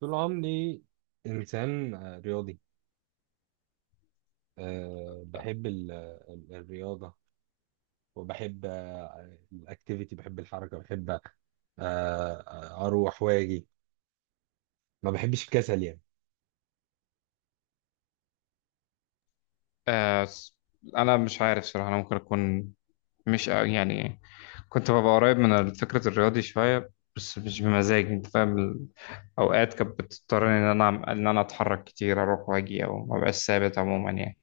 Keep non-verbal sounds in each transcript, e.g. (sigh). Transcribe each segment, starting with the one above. طول عمري إنسان رياضي. بحب الرياضة، وبحب الأكتيفيتي، بحب الحركة، بحب أروح وأجي. ما بحبش الكسل يعني. آه س- انا مش عارف صراحه، انا ممكن اكون مش أ- يعني كنت ببقى قريب من فكره الرياضي شويه، بس مش بمزاجي. انت فاهم اوقات كانت بتضطرني ان انا اتحرك كتير، اروح واجي او ما بقاش ثابت عموما يعني.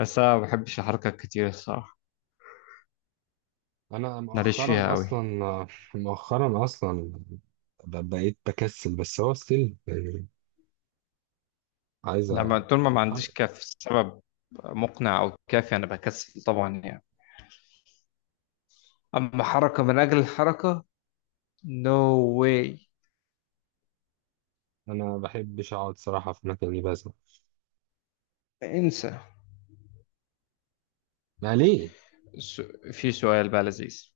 بس انا ما بحبش الحركه كتير الصراحه، أنا ماليش فيها مؤخرا قوي. أصلا (laughs) مؤخرا أصلا بقيت بكسل، بس هو ستيل يعني عايز لما طول ما ما عنديش أتحرك. كاف سبب مقنع او كافي انا بكسل طبعا يعني. اما حركه من اجل الحركه، نو، no واي. أنا ما بحبش أقعد صراحة في مكاني، بس انسى. ما ليه؟ س- في سؤال بقى لذيذ.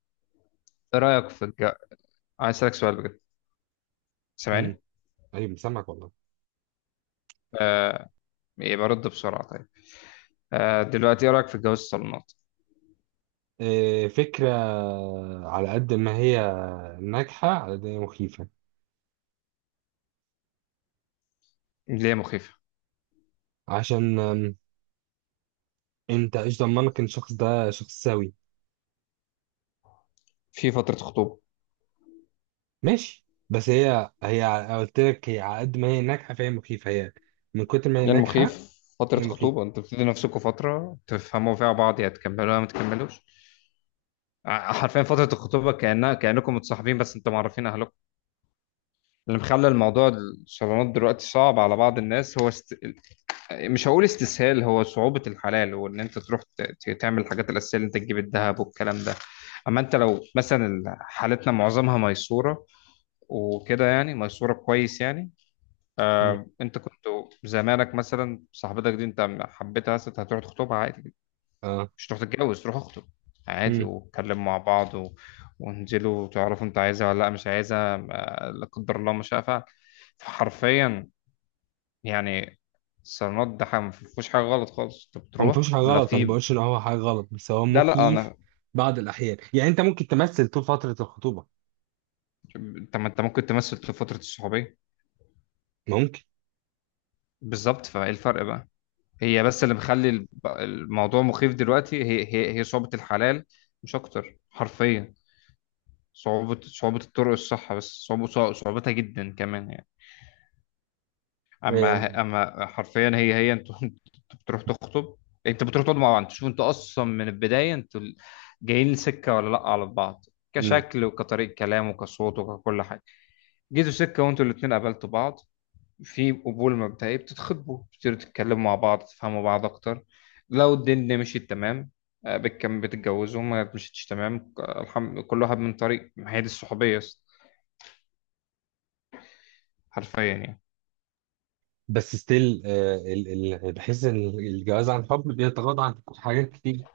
ايه رأيك في عايز أسألك سؤال بجد. مم. سامعني؟ أيوة سامعك والله. آه... إيه برد بسرعة؟ طيب، دلوقتي ايه رأيك في جواز الصالونات؟ فكرة على قد ما هي ناجحة، على قد ما هي مخيفة. ليه مخيفة؟ عشان انت ايش ضمنك ان الشخص ده شخص سوي؟ في فترة خطوبة. ماشي، بس قلت لك، هي على قد ما هي ناجحة فهي مخيفة، هي من كتر ما هي ليه ناجحة المخيف؟ فترة هي مخيفة. خطوبة، انتوا بتدوا نفسكم فترة تفهموا فيها بعض، يا تكملوها ما تكملوش. حرفيا فترة الخطوبة كأنها كأنكم متصاحبين، بس انتوا معرفين أهلكم. اللي مخلي الموضوع الصالونات دلوقتي صعب على بعض الناس هو مش هقول استسهال، هو صعوبة الحلال، وان انت تروح تعمل الحاجات الأساسية اللي انت تجيب الذهب والكلام ده. اما انت لو مثلا حالتنا معظمها ميسورة وكده، يعني ميسورة كويس يعني. مم. آه، انت كنت زمانك مثلا صاحبتك دي انت حبيتها، مثلا هتروح تخطبها عادي، اه. مش تروح تتجوز، تروح اخطب عادي مم. واتكلم مع بعض و... وانزلوا وتعرفوا انت عايزها ولا لا مش عايزها، لا قدر الله ما شاء فعل. فحرفيا يعني الصالونات ده حاجة ما فيهوش حاجة غلط خالص، انت هو ما بتروح فيهوش حاجة لا غلط، انا في. بقولش ان هو حاجة غلط، بس هو لا لا، مخيف انا، بعض الأحيان. يعني انت ممكن تمثل طول فترة الخطوبة، انت، ما انت ممكن تمثل في فترة الصحوبية. ممكن. بالظبط، فايه الفرق بقى؟ هي بس اللي مخلي الموضوع مخيف دلوقتي هي هي صعوبة الحلال، مش اكتر حرفيا. صعوبة الطرق الصح، بس صعوبتها جدا كمان يعني. آه، اما حرفيا هي انتوا (laughs) انتوا بتروح تخطب، انت بتروح تقعدوا مع بعض تشوف انتوا اصلا من البدايه انتوا جايين سكه ولا لا على بعض، مم. كشكل وكطريقه كلام وكصوت وككل حاجه. جيتوا سكه وانتوا الاثنين قابلتوا بعض، في قبول مبدئي بتتخطبوا، بتبتدوا تتكلموا مع بعض، تفهموا بعض اكتر. لو الدنيا مشيت تمام، آه، بتكم بتتجوزوا، ما مشيتش تمام، كل واحد من طريق، ما هي دي الصحوبيه حرفيا يعني. بس ستيل بحس ان الجواز عن حب بيتغاضى عن حاجات كتير.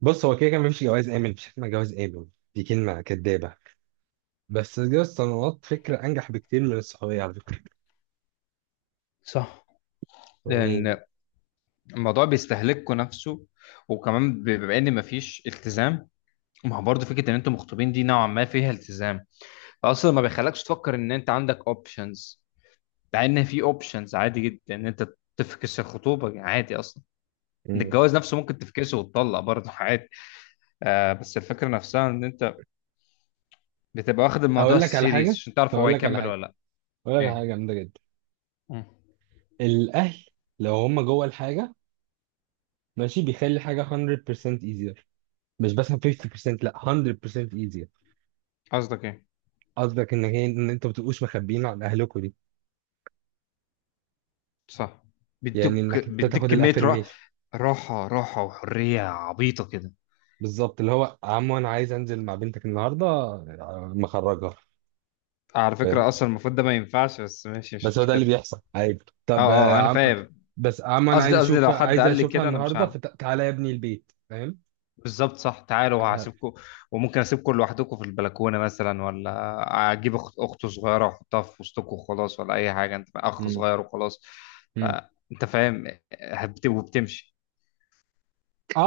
بص، هو كده كان مفيش جواز آمن، مفيش حاجة اسمها جواز آمن، دي كلمة كدابة. بس جواز الصالونات فكرة أنجح بكتير من الصحوبية على فكرة، صح، يعني. لان الموضوع بيستهلككوا نفسه. وكمان بما ان مفيش التزام، ما هو برضه فكره ان انتوا مخطوبين دي نوعا ما فيها التزام، فاصلا ما بيخلكش تفكر ان انت عندك اوبشنز. مع ان في اوبشنز عادي جدا ان انت تفكس الخطوبه عادي اصلا. إن مم. الجواز نفسه ممكن تفكسه وتطلق برضه عادي. آه، بس الفكره نفسها ان انت بتبقى واخد الموضوع أقول لك على سيريس حاجة، عشان تعرف هو أقول لك على هيكمل حاجة، ولا لا. أقول لك على ايه. حاجة جامدة جدا. مم. الأهل لو هم جوه الحاجة، ماشي، بيخلي حاجة 100% easier، مش بس 50%، لا 100% easier. قصدك ايه؟ قصدك إن هي إن أنتوا ما بتبقوش مخبيين عن أهلكوا دي، صح، يعني بيدوك إنك أنت بيديك تاخد كميه راحه. الأفرميشن. راحه وحريه عبيطه كده. بالظبط، اللي هو عمو أنا عايز أنزل مع بنتك النهاردة مخرجها. على فكرة أصلا المفروض ده ما ينفعش، بس ماشي مش بس هو ده اللي مشكلة. بيحصل عادي. أه طب آه، أه، أنا عم... فاهم. بس انا قصدي، قصدي لو حد عايز قال لي اشوفها كده أنا مش النهارده، هعمل. فتعالى يا ابني البيت، فاهم؟ بالظبط صح، تعالوا ه- وهسيبكم. وممكن أسيبكم لوحدكم في البلكونة مثلا، ولا أجيب أخت أخته صغيرة وأحطها في وسطكم وخلاص، ولا أي حاجة، أنت أخ مم. صغير وخلاص. ف- مم. أنت فاهم، وبتمشي.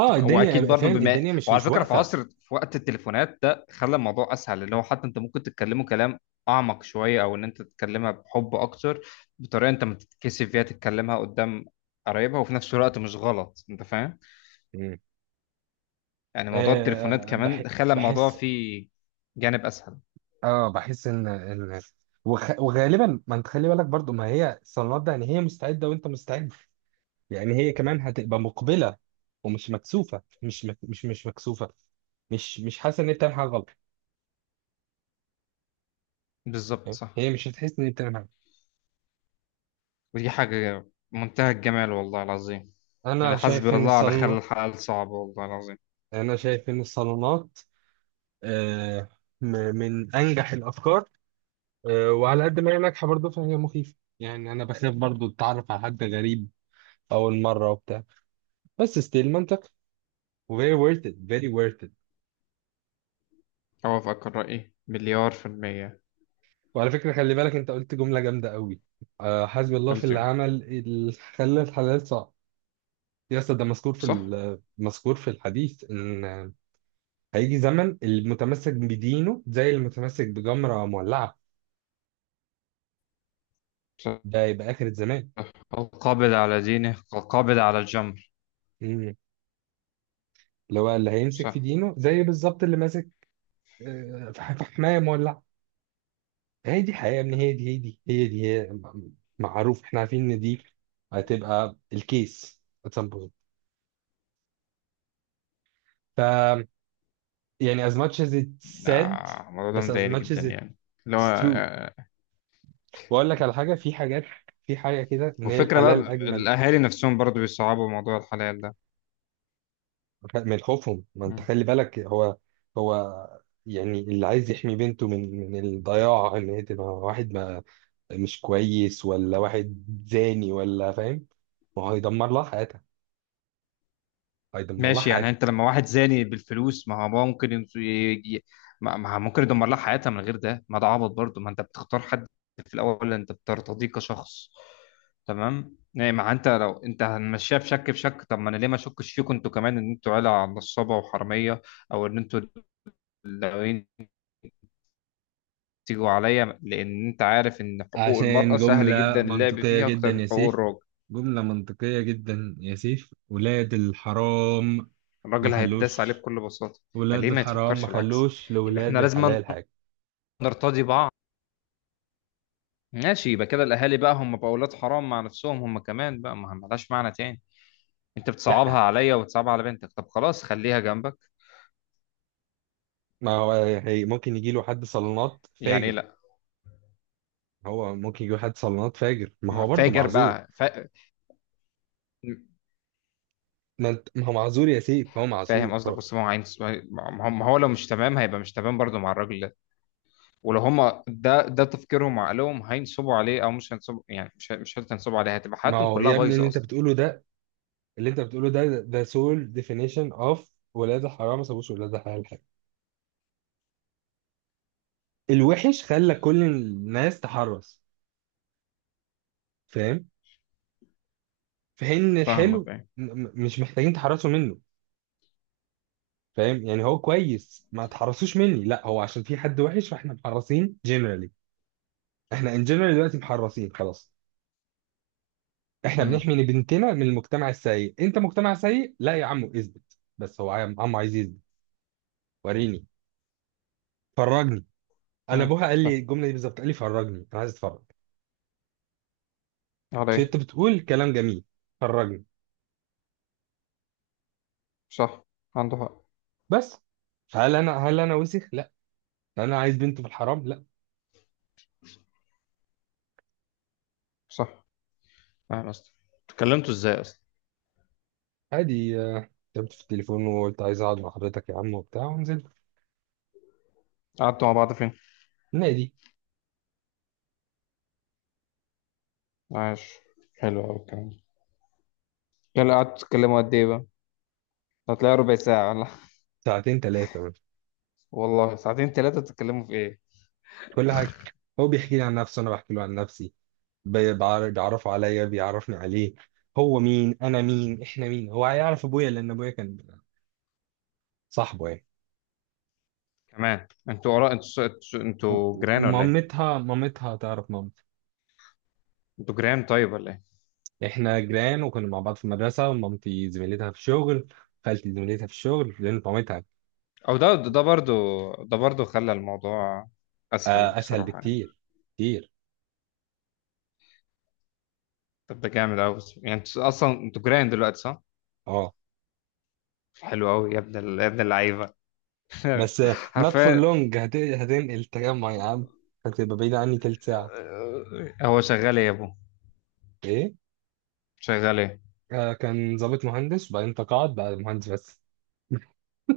أنت واكيد الدنيا برضو، فاهم، بما الدنيا مش وعلى مش فكره في واقفه. عصر، في وقت التليفونات ده خلى الموضوع اسهل، اللي هو حتى انت ممكن تتكلموا كلام اعمق شويه، او ان انت تتكلمها بحب اكتر بطريقه انت ما تتكسف فيها تتكلمها قدام قرايبها، وفي نفس الوقت مش غلط. انت فاهم مم. يعني، موضوع التليفونات آه بح... كمان خلى الموضوع بحس. فيه جانب اسهل. اه، بحس ان وغالبا، ما انت خلي بالك برضو، ما هي الصالونات ده يعني هي مستعده وانت مستعد، يعني هي كمان هتبقى مقبله، ومش مكسوفه، مش مك... مش مش مكسوفه، مش مش حاسه ان هي بتعمل حاجه غلط. بالظبط فاهم؟ صح. هي مش هتحس ان هي بتعمل حاجه. ودي حاجه منتهى الجمال والله العظيم. انا يعني حسبي شايف ان الله على خلى الصالونات، الحلال صعب والله العظيم. أنا شايف إن الصالونات آه، م- من أنجح الأفكار. وعلى قد ما هي ناجحة برضه، فهي مخيفة، يعني أنا بخاف برضه أتعرف على حد غريب أول مرة وبتاع. بس ستيل منطقي، وفيري worth it، very worth it. اوافقك الراي مليار في الميه. وعلى فكرة خلي بالك، أنت قلت جملة جامدة قوي. حسبي الله في قلت اللي إيه؟ عمل اللي خلى الحلال صعب. يا أسطى، ده مذكور صح. مذكور في الحديث إن هيجي زمن، المتمسك بدينه زي المتمسك بجمرة مولعة. ده يبقى آخر الزمان. صح، القابض على دينه كالقابض على الجمر. اللي هو اللي هيمسك صح. في دينه زي بالظبط اللي ماسك في حماية مولعة. هي دي حقيقة يا ابني، هي دي هي دي هي دي هي م- معروف، احنا عارفين ان دي هتبقى الكيس at some point. ف يعني as much as it's said، آه، الموضوع ده بس as مضايقني much جدا as يعني، اللي هو it's true. آه، واقول لك على حاجة، في حاجات، في حاجة كده ان هي وفكرة بقى الحلال اجمل. الأهالي نفسهم برضو بيصعبوا موضوع الحلال ده. من خوفهم، ما انت مم. خلي بالك، هو يعني اللي عايز يحمي بنته من الضياع، ان هي تبقى واحد مش كويس، ولا واحد زاني، ولا فاهم. ما هو هيدمر لها حياتها، هيدمر لها ماشي يعني، حياتها. أنت لما واحد زاني بالفلوس، ما هو بقى ممكن ما ما هو ممكن يدمر لها حياتها من غير ده، ما ده عبط برضو. ما أنت بتختار حد في الأول أنت بترتضيه كشخص تمام يعني. ما أنت لو أنت هنمشيها بشك بشك، طب ما أنا ليه ما أشكش فيكم أنتوا كمان إن أنتوا عيلة نصابة وحرامية، أو إن أنتوا تيجوا عليا، لأن أنت عارف إن حقوق عشان المرأة سهل جدا جملة اللعب منطقية فيها جدا أكتر من يا حقوق سيف، الراجل. جملة منطقية جدا يا سيف. ولاد الحرام ما الراجل هيتداس عليه خلوش، بكل بساطة. ولاد فليه ما الحرام ما يتفكرش العكس؟ خلوش يبقى إحنا لولاد لازم الحلال حاجة. نرتضي بعض. ماشي، يبقى كده الأهالي بقى هم بقى أولاد حرام مع نفسهم هم كمان بقى، ما ملهاش معنى تاني. أنت بتصعبها لا، عليا وبتصعبها على بنتك، طب خلاص خليها جنبك. ما هو هي ممكن يجي له حد صالونات يعني إيه فاجر، لأ؟ هو ممكن يجي له حد صالونات فاجر، ما هو مع برضه فاجر معذور. بقى ما هو معذور يا سيف، هو فاهم معذور، قصدك. بص ما هو عين، ما هو لو مش تمام هيبقى مش تمام برضه مع الراجل. ولو هم ده ده تفكيرهم وعقلهم هينصبوا عليه او مش هينصبوا، يعني مش شرط هينصبوا عليه، هتبقى ما حياتهم هو كلها يا ابني اللي بايظه انت اصلا. بتقوله ده، اللي انت بتقوله ده، ده سول ديفينيشن اوف ولاد الحرام ما سابوش ولاد الحلال حاجه. الوحش خلى كل الناس تحرص، فاهم، في حين ان فاهمك الحلو بقى. مش محتاجين تحرصوا منه، فاهم؟ يعني هو كويس، ما تحرصوش مني، لا هو عشان في حد وحش فاحنا محرصين جنرالي. احنا ان جنرال دلوقتي محرصين خلاص، احنا امم. بنحمي بنتنا من المجتمع السيء. انت مجتمع سيء؟ لا يا عمو، اثبت بس، هو عم عايز يثبت. وريني، فرجني. انا امم، ابوها قال لي فاهم الجمله دي بالظبط، قال لي فرجني، انا عايز اتفرج. مش عليه. انت بتقول كلام جميل؟ خرجني. صح، عنده حق. بس، هل انا وسخ؟ لا، انا عايز بنت في الحرام؟ لا. صح. فاهم. اصلا اتكلمتوا ازاي اصلا؟ عادي، كتبت في التليفون وقلت عايز اقعد مع حضرتك يا عم وبتاع، ونزلت. قعدتوا مع بعض فين؟ النادي. عاش. حلو قوي الكلام ده. يلا، قعدتوا تتكلموا قد ايه بقى؟ هتلاقي ربع ساعه ولا (laughs) ساعتين ثلاثه. والله ساعتين ثلاثه؟ تتكلموا في ايه؟ كل حاجه، هو بيحكي لي عن نفسه، انا بحكي له عن نفسي، بيعرفه عليا، بيعرفني عليه. هو مين، انا مين، احنا مين. هو هيعرف ابويا، لان ابويا كان صاحبه يعني. كمان انتوا قرا، انتوا انتوا انتوا جيران ولا ايه؟ ومامتها، مامتها تعرف مامتي. انتوا جيران طيب ولا ايه؟ احنا جيران، وكنا مع بعض في المدرسه، ومامتي زميلتها في الشغل، خالتي زميلتها في الشغل لان طعمتها. او ده ده برضو، ده برضو خلى الموضوع اسهل اسهل بصراحه يعني. بكتير، كتير. طب ده جامد قوي يعني، انت اصلا انتوا جيران دلوقتي صح؟ اه، حلو قوي يا ابن يا ابن اللعيبه. بس (laughs) نوت فور حرفيا. لونج، هتنقل التجمع يا عم، هتبقى بعيد عني تلت ساعه. آه، هو شغال ايه يا ابو؟ ايه؟ شغال ايه؟ آه، كان ضابط مهندس، وبعدين تقاعد بقى مهندس بس.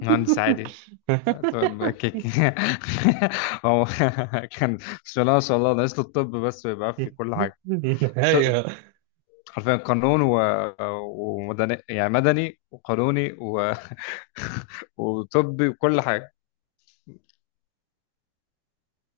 مهندس عادي. طب كيك. (laughs) هو كان، بسم الله ما شاء الله، ناقص له الطب بس ويبقى في كل حاجه. ط- ايوه. حرفيا قانون و... ومدني، يعني مدني وقانوني و... (laughs) وطبي وكل حاجه.